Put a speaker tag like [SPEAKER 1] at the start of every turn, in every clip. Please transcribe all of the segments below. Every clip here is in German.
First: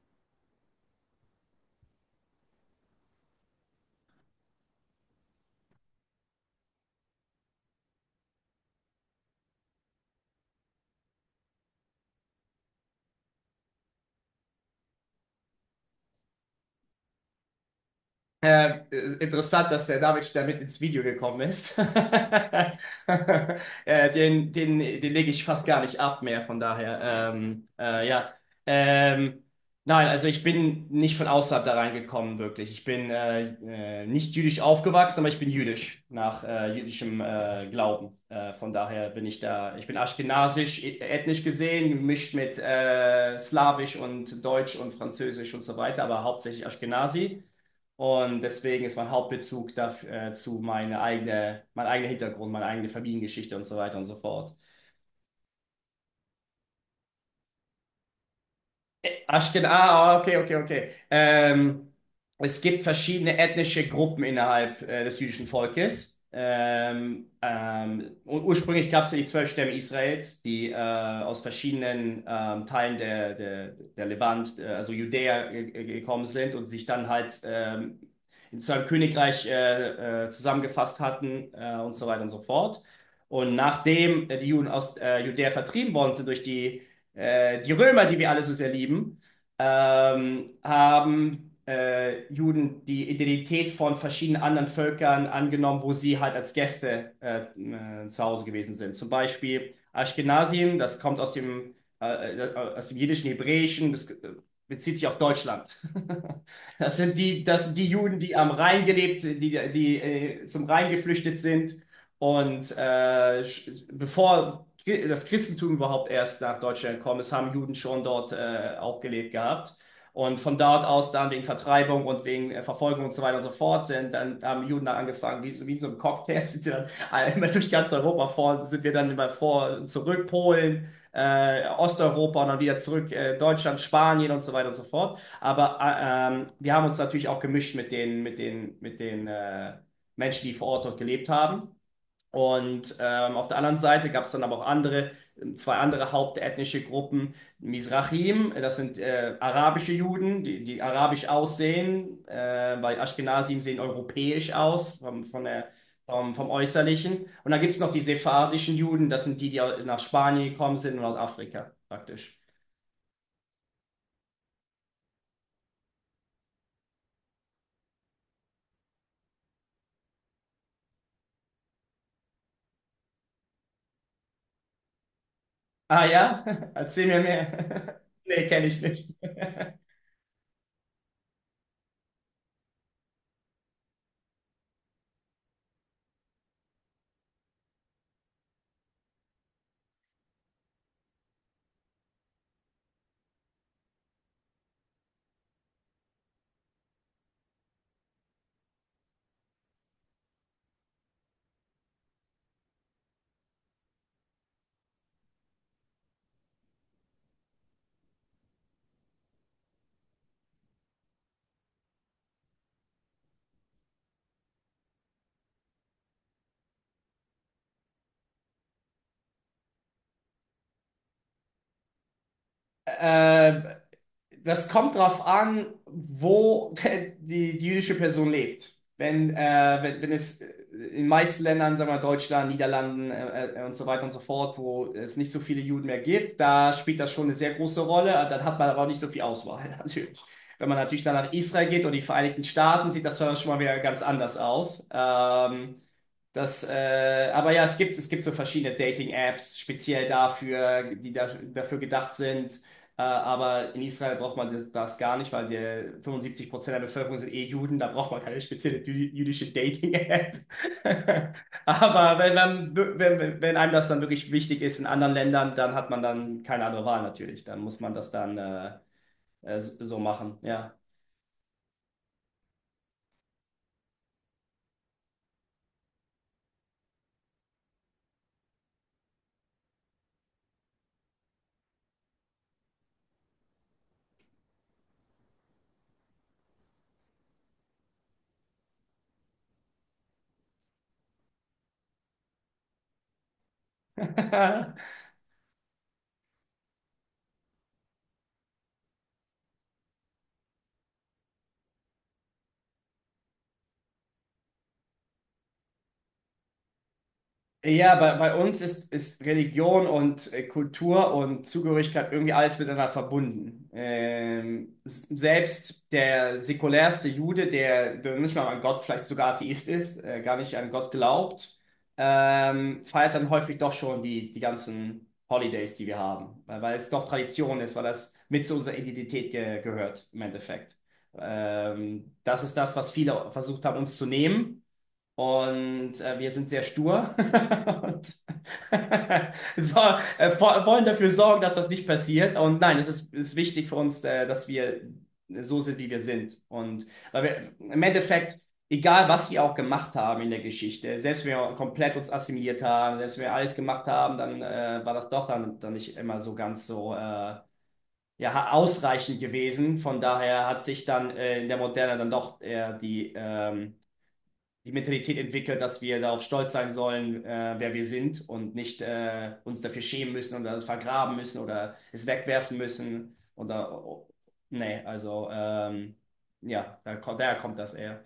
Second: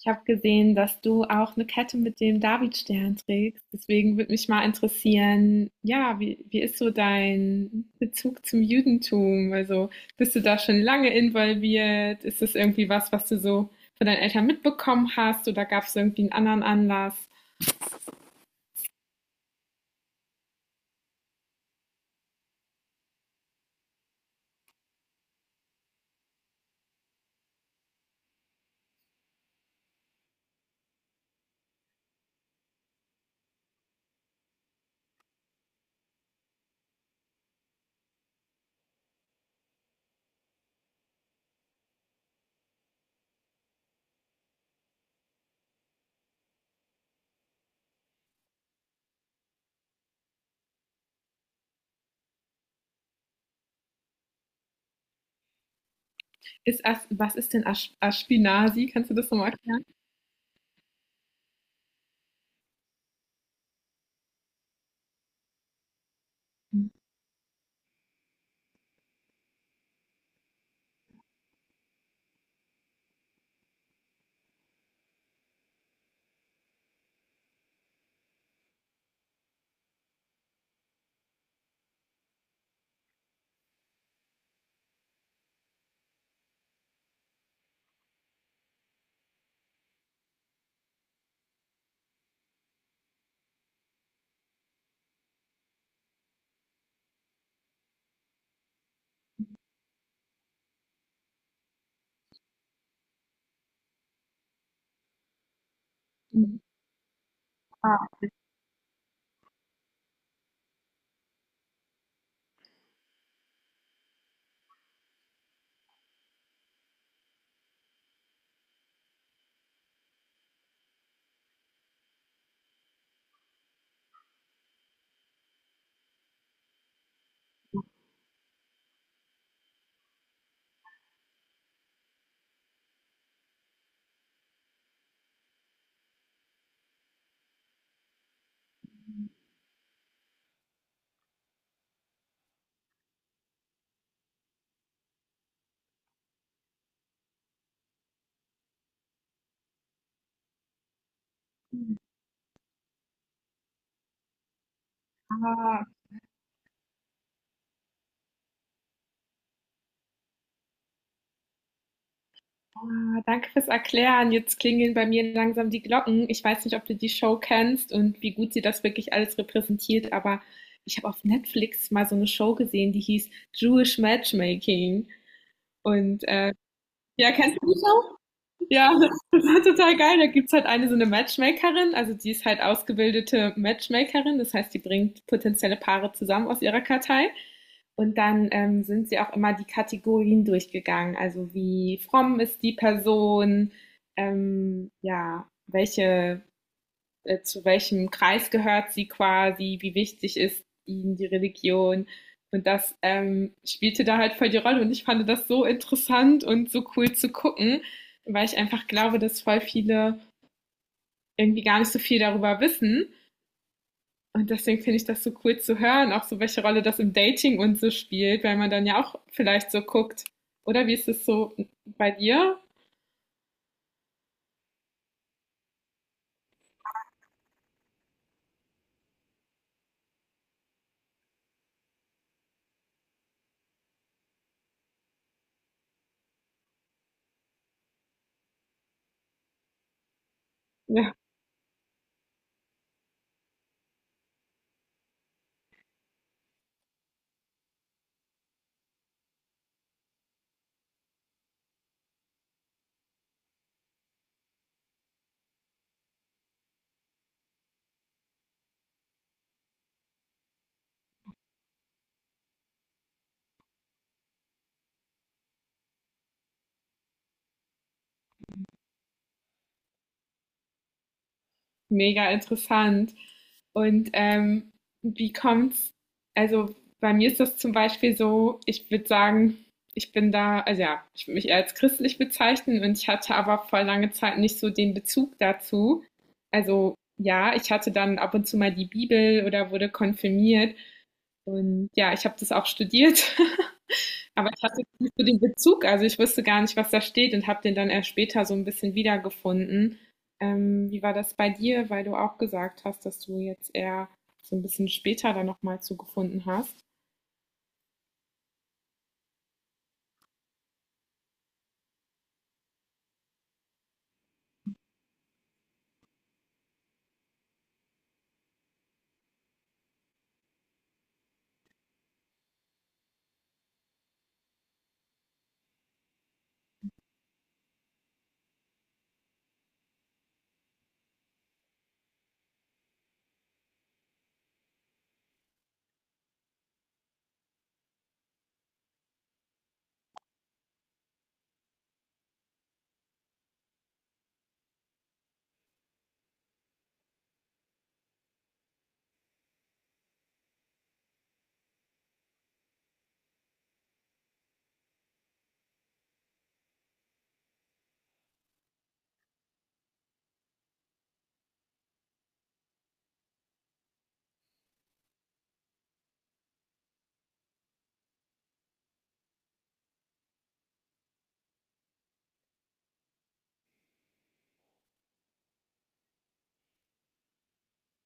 [SPEAKER 1] Ich habe gesehen, dass du auch eine Kette mit dem Davidstern trägst. Deswegen würde mich mal interessieren, ja, wie ist so dein Bezug zum Judentum? Also bist du da schon lange involviert? Ist das irgendwie was, was du so von deinen Eltern mitbekommen hast? Oder gab es irgendwie einen anderen Anlass?
[SPEAKER 2] Äh, Interessant, dass der David damit ins Video gekommen ist. Den lege ich fast gar nicht ab mehr, von daher. Ja. Ähm, nein, also ich bin nicht von außerhalb da reingekommen, wirklich. Ich bin nicht jüdisch aufgewachsen, aber ich bin jüdisch nach jüdischem Glauben. Von daher bin ich da, ich bin aschkenasisch, ethnisch gesehen, gemischt mit Slawisch und Deutsch und Französisch und so weiter, aber hauptsächlich Aschkenasi. Und deswegen ist mein Hauptbezug dafür, mein eigener Hintergrund, meine eigene Familiengeschichte und so weiter und so fort.
[SPEAKER 1] Ist As was ist denn Ash Ashkenazi? Kannst du das nochmal
[SPEAKER 2] Ach, genau.
[SPEAKER 1] erklären?
[SPEAKER 2] Okay, okay, okay. Es gibt verschiedene ethnische Gruppen innerhalb des jüdischen Volkes. Und ursprünglich gab es ja die 12 Stämme Israels, die aus verschiedenen Teilen der Levant, also Judäa, gekommen sind und sich dann halt in zu einem Königreich zusammengefasst hatten und so weiter und so fort. Und nachdem die Juden aus Judäa vertrieben worden sind durch die Römer, die wir alle so sehr lieben, haben Juden die Identität von verschiedenen anderen Völkern angenommen, wo sie halt als Gäste zu Hause gewesen sind. Zum Beispiel Ashkenazim, das kommt aus aus dem jiddischen Hebräischen, das bezieht sich auf Deutschland. Das sind die
[SPEAKER 1] Ah,
[SPEAKER 2] Juden, die am Rhein gelebt, die zum Rhein geflüchtet sind. Und äh, Bevor das Christentum überhaupt erst nach Deutschland gekommen ist, haben Juden schon dort auch gelebt gehabt. Und von dort aus dann wegen Vertreibung und wegen Verfolgung und so weiter und so fort sind, dann haben Juden dann angefangen, so- wie so ein Cocktail, sind sie dann immer durch ganz Europa vor, sind wir dann immer vor zurück, Polen, Osteuropa und dann wieder zurück, Deutschland, Spanien und so weiter und so fort. Wir haben uns natürlich auch gemischt mit mit den Menschen, die vor Ort dort gelebt haben. Auf der anderen Seite gab es dann aber auch zwei andere hauptethnische Gruppen. Mizrahim, das sind arabische Juden, die arabisch aussehen, weil Ashkenazim sehen europäisch aus, vom, von der,
[SPEAKER 1] ah,
[SPEAKER 2] vom, vom Äußerlichen. Und dann gibt es noch die sephardischen Juden, das sind die, die nach Spanien gekommen sind und Nordafrika praktisch.
[SPEAKER 1] ah. Danke fürs Erklären. Jetzt klingeln bei mir langsam die Glocken. Ich weiß nicht, ob du die Show kennst und wie gut sie das wirklich alles repräsentiert, aber ich habe auf Netflix mal so eine Show gesehen, die hieß Jewish Matchmaking.
[SPEAKER 2] Ah
[SPEAKER 1] Und
[SPEAKER 2] ja, erzähl mir
[SPEAKER 1] ja, kennst du die
[SPEAKER 2] mehr.
[SPEAKER 1] Show?
[SPEAKER 2] Nee, kenne ich
[SPEAKER 1] Ja,
[SPEAKER 2] nicht.
[SPEAKER 1] das war total geil. Da gibt's halt eine so eine Matchmakerin, also die ist halt ausgebildete Matchmakerin, das heißt, die bringt potenzielle Paare zusammen aus ihrer Kartei. Und dann sind sie auch immer die Kategorien durchgegangen, also wie fromm ist die Person, ja, welche zu welchem Kreis gehört sie quasi, wie wichtig ist ihnen die Religion. Und das spielte da halt voll die Rolle. Und ich fand das so interessant und so cool zu gucken, weil ich einfach glaube, dass voll viele irgendwie gar nicht so viel darüber wissen. Und deswegen finde ich das so cool zu hören, auch so welche Rolle das im Dating und so spielt, weil man dann ja auch vielleicht so guckt. Oder wie ist es so bei dir?
[SPEAKER 2] Äh, Das kommt drauf an, wo die jüdische Person lebt. Wenn es in den meisten Ländern, sagen wir mal Deutschland, Niederlanden und so weiter und so fort, wo es nicht so viele Juden mehr gibt, da spielt das schon eine sehr große Rolle. Dann hat man aber auch nicht so viel Auswahl, natürlich. Wenn man natürlich dann
[SPEAKER 1] Ja.
[SPEAKER 2] nach Israel geht und die Vereinigten Staaten, sieht das dann schon mal wieder ganz anders aus. Aber ja, es gibt so verschiedene Dating-Apps, speziell dafür, dafür gedacht sind aber in Israel braucht man das gar nicht, weil der 75% der Bevölkerung sind eh Juden, da braucht man keine spezielle jüdische Dating-App. Aber wenn, man, wenn, Wenn einem das dann wirklich wichtig ist in anderen Ländern, dann hat man dann keine andere Wahl natürlich. Dann muss man das dann so machen, ja.
[SPEAKER 1] Mega interessant. Und wie kommt's? Also bei mir ist das zum Beispiel so, ich würde sagen, ich bin da, also ja, ich würde mich eher als christlich bezeichnen und ich hatte aber vor lange Zeit nicht so den Bezug dazu. Also ja, ich hatte dann ab und zu mal die Bibel oder wurde konfirmiert und ja, ich habe das auch studiert. Aber ich hatte nicht so den Bezug, also ich wusste gar nicht, was da steht und habe den dann erst später so ein bisschen wiedergefunden. Wie war das bei dir, weil du auch gesagt hast, dass du jetzt eher so ein bisschen später dann nochmal zugefunden hast?
[SPEAKER 2] Ja, bei uns ist, ist Religion und Kultur und Zugehörigkeit irgendwie alles miteinander verbunden. Selbst der säkulärste Jude, der nicht mal an Gott, vielleicht sogar Atheist ist, gar nicht an Gott glaubt, feiert dann häufig doch schon die ganzen Holidays, die wir haben, weil es doch Tradition ist, weil das mit zu unserer Identität ge gehört im Endeffekt. Das ist das, was viele versucht haben, uns zu nehmen. Und wir sind sehr stur und so, wollen dafür sorgen, dass das nicht passiert. Und nein, es ist wichtig für uns, dass wir so sind, wie wir sind. Und weil wir im Endeffekt, egal was wir auch gemacht haben in der Geschichte, selbst wenn wir komplett uns assimiliert haben, selbst wenn wir alles gemacht haben, dann war das doch dann nicht immer so ganz so ja, ausreichend gewesen. Von daher hat sich dann in der Moderne dann doch eher die Mentalität entwickelt, dass wir darauf stolz sein sollen, wer wir sind und nicht uns dafür schämen müssen oder es vergraben müssen oder es wegwerfen müssen. Nee, also ja, daher kommt das eher.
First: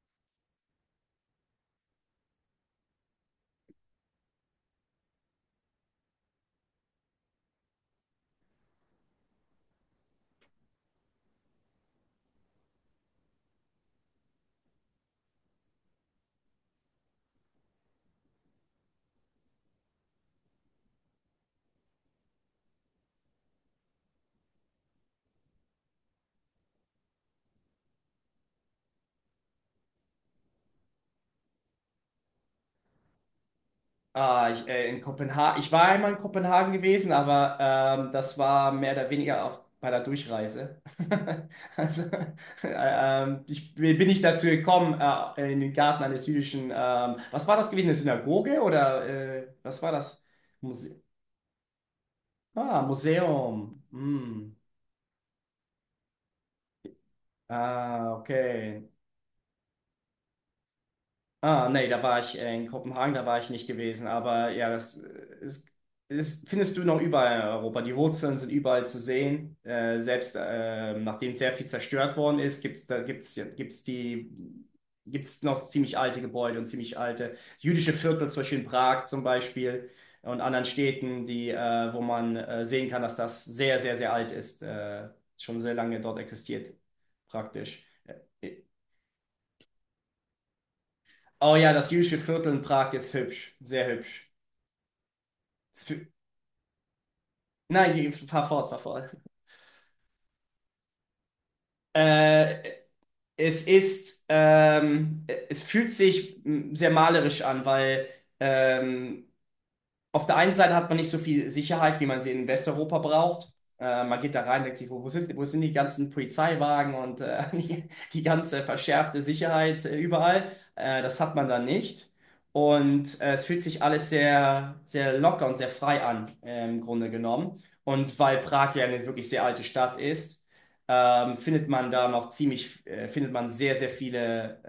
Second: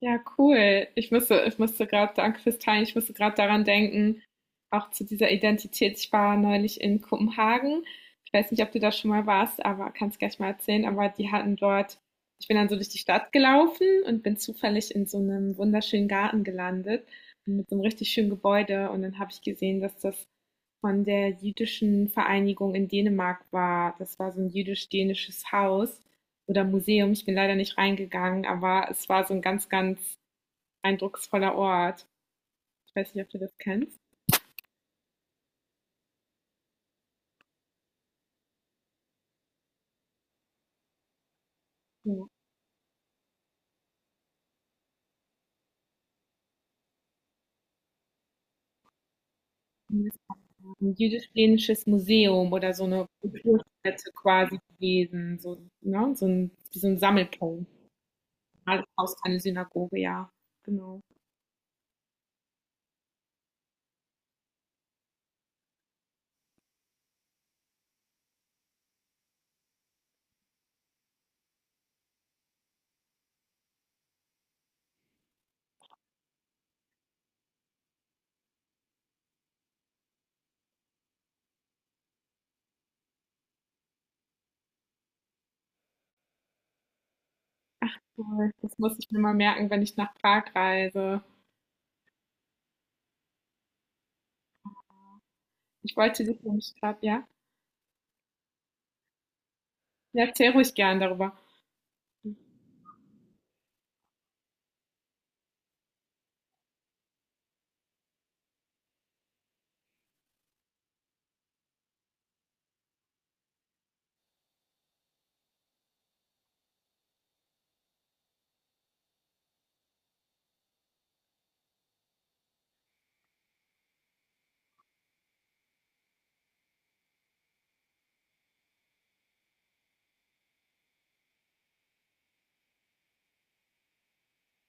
[SPEAKER 1] Ja, cool. Ich musste gerade, danke fürs Teilen, ich musste gerade daran denken, auch zu dieser Identität. Ich war neulich in Kopenhagen. Ich weiß nicht, ob du da schon mal warst, aber kannst gleich mal erzählen. Aber die hatten dort, ich bin dann so durch die Stadt gelaufen und bin zufällig in so einem wunderschönen Garten gelandet mit so einem richtig schönen Gebäude. Und dann habe ich gesehen, dass das von der jüdischen Vereinigung in Dänemark war. Das war so ein jüdisch-dänisches Haus oder Museum. Ich bin leider nicht reingegangen, aber es war so ein ganz, ganz eindrucksvoller Ort. Ich weiß nicht, ob du das kennst.
[SPEAKER 2] Ich war einmal in Kopenhagen gewesen, aber das war mehr oder weniger auf, bei der Durchreise. Also,
[SPEAKER 1] Ja.
[SPEAKER 2] äh, Ich bin nicht dazu gekommen, in den Garten eines jüdischen. Was war das gewesen? Eine Synagoge oder was war das?
[SPEAKER 1] Ein
[SPEAKER 2] Muse
[SPEAKER 1] jüdisch-plenisches Museum oder
[SPEAKER 2] Ah,
[SPEAKER 1] so eine
[SPEAKER 2] Museum.
[SPEAKER 1] Kulturstätte
[SPEAKER 2] Hm.
[SPEAKER 1] quasi gewesen. So, ne? So, ein, so ein Sammelpunkt.
[SPEAKER 2] Ah, okay.
[SPEAKER 1] Alles aus einer Synagoge, ja. Genau.
[SPEAKER 2] Nee, da war ich in Kopenhagen, da war ich nicht gewesen, aber ja, das ist, ist, findest du noch überall in Europa. Die Wurzeln sind überall zu sehen. Selbst nachdem sehr viel zerstört worden ist, gibt's da gibt's, ja- gibt's die, gibt's noch ziemlich alte Gebäude und ziemlich alte jüdische Viertel, zum Beispiel und anderen Städten, wo man sehen kann, dass das sehr, sehr, sehr alt ist, schon sehr lange dort existiert, praktisch.
[SPEAKER 1] Toll.
[SPEAKER 2] Äh,
[SPEAKER 1] Das muss ich mir mal merken, wenn ich nach Prag reise.
[SPEAKER 2] Oh ja, das Jüdische Viertel in Prag ist hübsch, sehr hübsch. Es
[SPEAKER 1] Ich
[SPEAKER 2] fü-
[SPEAKER 1] wollte dich nämlich gerade, ja?
[SPEAKER 2] Nein, die, fahr fort, fahr fort.
[SPEAKER 1] Ja, erzähl ruhig gern darüber.
[SPEAKER 2] Äh, es ist, ähm, Es fühlt sich sehr malerisch an, weil ähm, auf der einen Seite hat man nicht so viel Sicherheit, wie man sie in Westeuropa braucht. Man geht da rein, denkt sich, wo sind die ganzen Polizeiwagen und die ganze verschärfte Sicherheit überall? Das hat man da nicht. Und es fühlt sich alles sehr, sehr locker und sehr frei an, im Grunde genommen. Und weil Prag ja eine wirklich sehr alte Stadt ist, findet man da noch findet man sehr, sehr viele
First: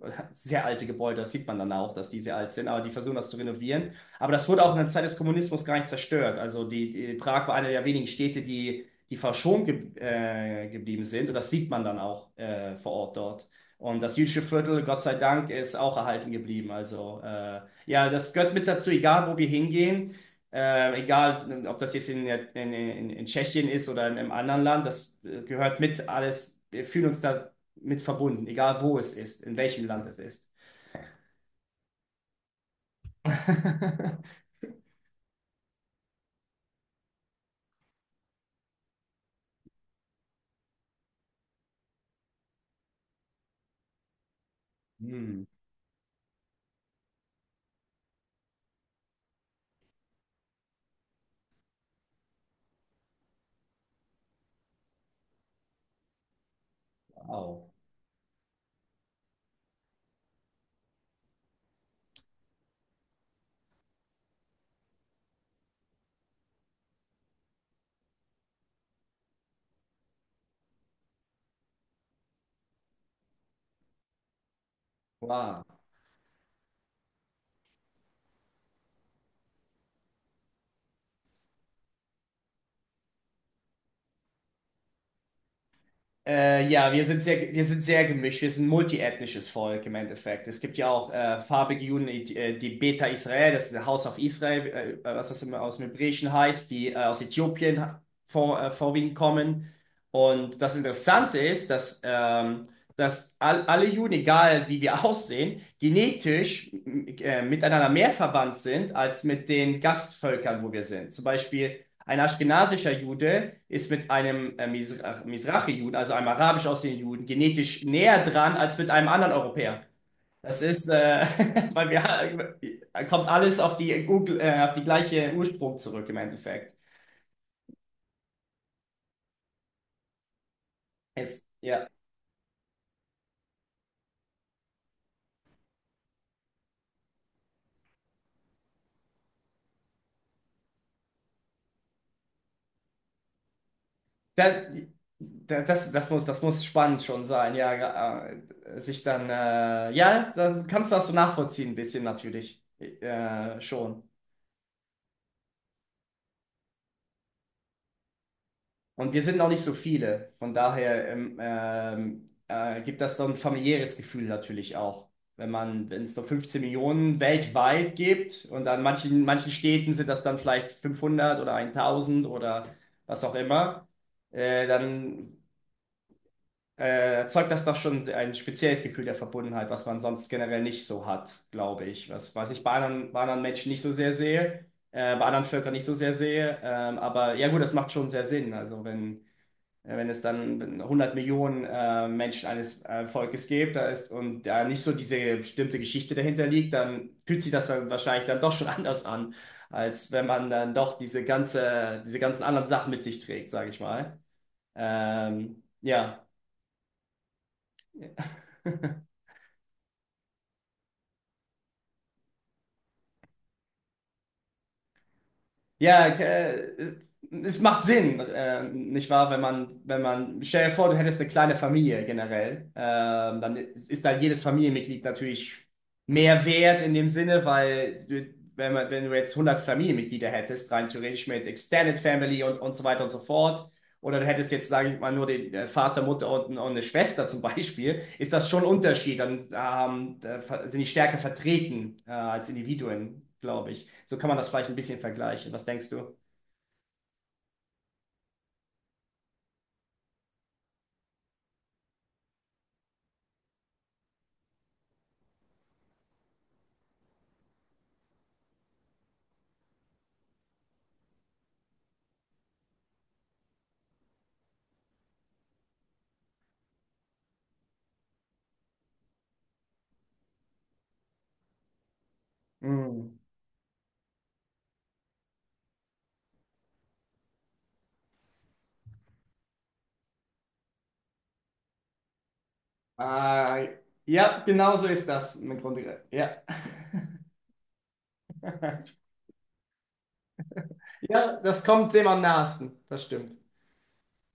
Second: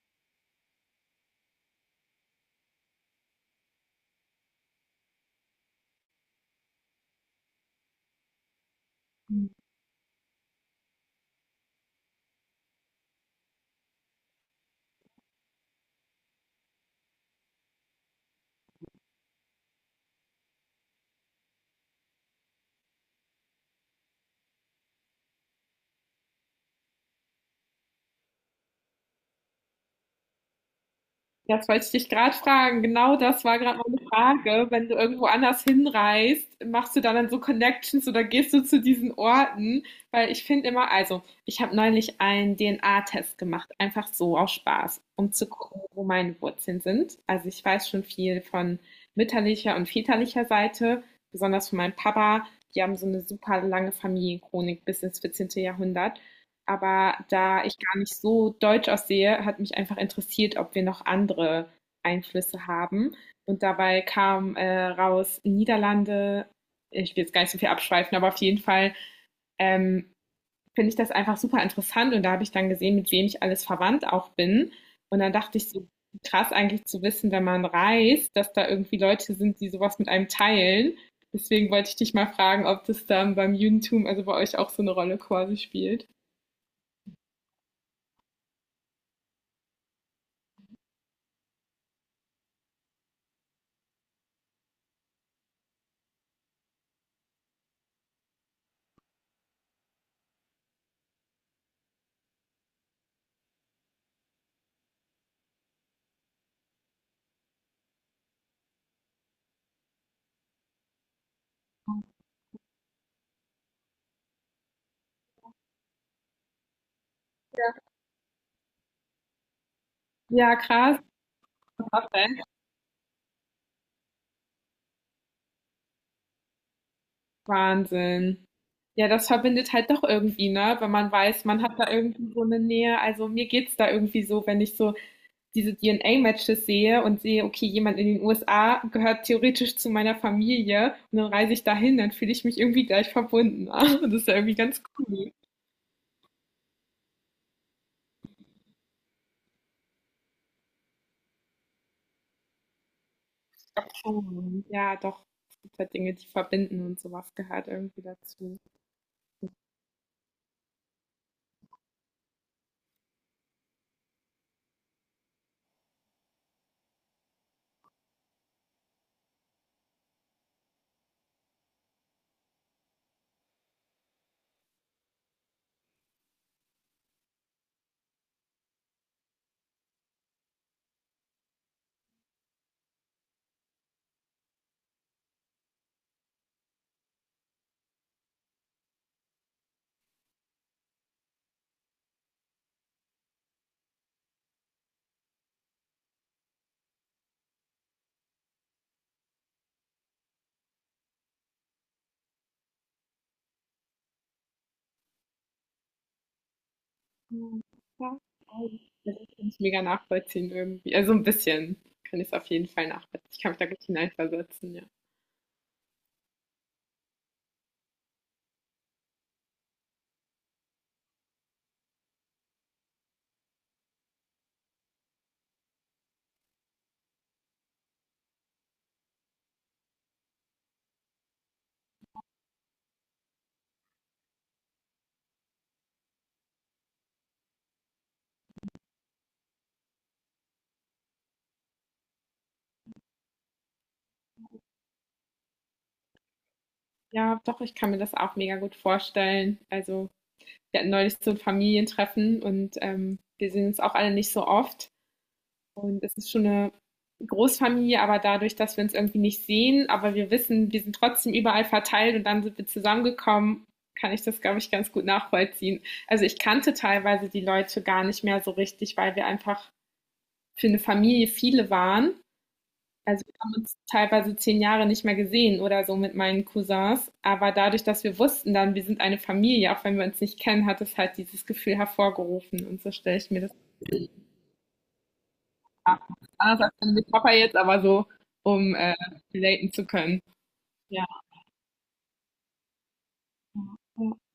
[SPEAKER 2] sehr alte Gebäude. Das sieht man dann auch, dass die sehr alt sind, aber die versuchen das zu renovieren. Aber das wurde auch in der Zeit des Kommunismus gar nicht zerstört. Die Prag war eine der wenigen Städte, die verschont ge geblieben sind. Und das sieht man dann auch vor Ort dort. Und das jüdische Viertel, Gott sei Dank, ist auch erhalten geblieben. Also ja, das gehört mit dazu, egal wo wir hingehen. Egal, ob das jetzt in Tschechien ist oder in einem anderen Land, das gehört mit alles. Wir fühlen uns da mit verbunden, egal wo es ist, in welchem Land es ist.
[SPEAKER 1] Das wollte ich dich gerade fragen. Genau das war gerade meine Frage. Wenn du irgendwo anders hinreist, machst du da dann so Connections oder gehst du zu diesen Orten? Weil ich finde immer, also ich habe neulich einen DNA-Test gemacht, einfach so aus Spaß, um
[SPEAKER 2] Hm,
[SPEAKER 1] zu gucken, wo meine Wurzeln sind. Also ich weiß schon viel von mütterlicher und väterlicher Seite, besonders von meinem Papa. Die haben so eine super lange Familienchronik bis ins 14. Jahrhundert. Aber
[SPEAKER 2] wow.
[SPEAKER 1] da ich gar nicht so deutsch aussehe, hat mich einfach interessiert, ob wir noch andere Einflüsse haben. Und dabei kam raus Niederlande. Ich will jetzt gar nicht so viel abschweifen, aber auf jeden Fall ähm, finde ich das einfach super interessant. Und da habe ich dann gesehen, mit wem ich alles verwandt auch bin. Und dann dachte
[SPEAKER 2] Wow.
[SPEAKER 1] ich so, krass eigentlich zu wissen, wenn man reist, dass da irgendwie Leute sind, die sowas mit einem teilen. Deswegen wollte ich dich mal fragen, ob das dann beim Judentum, also bei euch auch so eine Rolle quasi spielt.
[SPEAKER 2] Ja, wir sind sehr gemischt. Wir sind ein multiethnisches Volk im Endeffekt. Es gibt ja auch farbige Juden, die Beta Israel, das ist der House of Israel, was das immer aus dem Hebräischen heißt, die aus Äthiopien vorwiegend kommen. Und das Interessante ist, dass alle Juden, egal wie wir aussehen, genetisch miteinander mehr verwandt sind als mit den Gastvölkern, wo wir sind. Zum Beispiel. Ein aschkenasischer Jude ist mit einem Misra- juden also einem arabisch aussehenden Juden, genetisch näher dran als mit einem anderen Europäer.
[SPEAKER 1] Ja,
[SPEAKER 2] Das ist,
[SPEAKER 1] krass.
[SPEAKER 2] äh, weil
[SPEAKER 1] Okay.
[SPEAKER 2] wir, Kommt alles auf auf die gleiche Ursprung zurück im Endeffekt.
[SPEAKER 1] Wahnsinn. Ja, das verbindet halt doch irgendwie, ne? Wenn man
[SPEAKER 2] Es,
[SPEAKER 1] weiß, man hat
[SPEAKER 2] ja,
[SPEAKER 1] da irgendwie so eine Nähe. Also mir geht's da irgendwie so, wenn ich so diese DNA-Matches sehe und sehe, okay, jemand in den USA gehört theoretisch zu meiner Familie und dann reise ich dahin, dann fühle ich mich irgendwie gleich verbunden. Das ist ja irgendwie
[SPEAKER 2] da,
[SPEAKER 1] ganz cool.
[SPEAKER 2] da, das, Das muss, das muss spannend schon sein, ja, ja, das kannst du das so nachvollziehen, ein bisschen natürlich, schon.
[SPEAKER 1] Oh, ja, doch. Es gibt halt Dinge, die verbinden und sowas gehört irgendwie dazu.
[SPEAKER 2] Und wir sind noch nicht so viele. Von daher gibt das so ein familiäres Gefühl natürlich auch. Wenn es nur 15 Millionen weltweit gibt und an manchen Städten sind das dann vielleicht 500 oder 1000 oder was auch immer, dann erzeugt das doch schon ein spezielles Gefühl der Verbundenheit, was man sonst generell nicht so hat, glaube ich. Was ich bei anderen Menschen nicht so sehr sehe, bei anderen Völkern nicht so sehr sehe. Aber ja gut, das macht schon sehr Sinn. Also, wenn es dann 100 Millionen Menschen eines Volkes gibt, da ist und da nicht so diese bestimmte Geschichte dahinter liegt, dann fühlt sich das dann wahrscheinlich dann doch schon anders an, als wenn man dann doch diese ganzen anderen Sachen mit sich trägt, sage ich mal. Ja.
[SPEAKER 1] Mhm. Ja, also ich kann es mega nachvollziehen irgendwie. Also ein bisschen kann ich es auf jeden Fall nachvollziehen. Ich kann mich da gut hineinversetzen, ja.
[SPEAKER 2] Ja, es macht Sinn, nicht wahr? Wenn man, stell dir vor, du hättest eine kleine Familie generell, dann ist da jedes Familienmitglied natürlich mehr wert in dem Sinne, weil du, wenn du jetzt 100 Familienmitglieder hättest, rein theoretisch mit Extended Family und so weiter und so fort, oder du hättest jetzt, sage ich mal, nur den Vater, Mutter und eine Schwester zum Beispiel, ist das schon ein Unterschied. Dann da sind die stärker vertreten als Individuen, glaube ich. So kann man das vielleicht ein bisschen vergleichen. Was denkst du?
[SPEAKER 1] Ja, doch, ich kann mir das auch mega gut vorstellen. Also wir hatten neulich so ein Familientreffen und wir sehen uns auch alle nicht so oft. Und es ist schon eine Großfamilie, aber dadurch, dass wir uns irgendwie nicht sehen, aber wir wissen, wir sind trotzdem überall verteilt und dann sind wir zusammengekommen, kann ich das, glaube ich, ganz gut nachvollziehen. Also ich kannte teilweise die Leute gar nicht mehr so richtig, weil wir einfach für eine Familie viele waren.
[SPEAKER 2] Hm.
[SPEAKER 1] Also wir haben uns teilweise zehn Jahre nicht mehr gesehen oder so mit meinen Cousins. Aber dadurch, dass wir wussten dann, wir sind eine Familie, auch wenn wir uns nicht kennen, hat es halt dieses Gefühl hervorgerufen. Und so stelle ich mir das
[SPEAKER 2] Äh, ja, genau so ist das im
[SPEAKER 1] vor.
[SPEAKER 2] Grunde. Ja.
[SPEAKER 1] Anders als mit Papa jetzt, aber so, um relaten zu können. Ja.
[SPEAKER 2] Ja, das kommt dem am nahesten. Das stimmt.
[SPEAKER 1] Ja.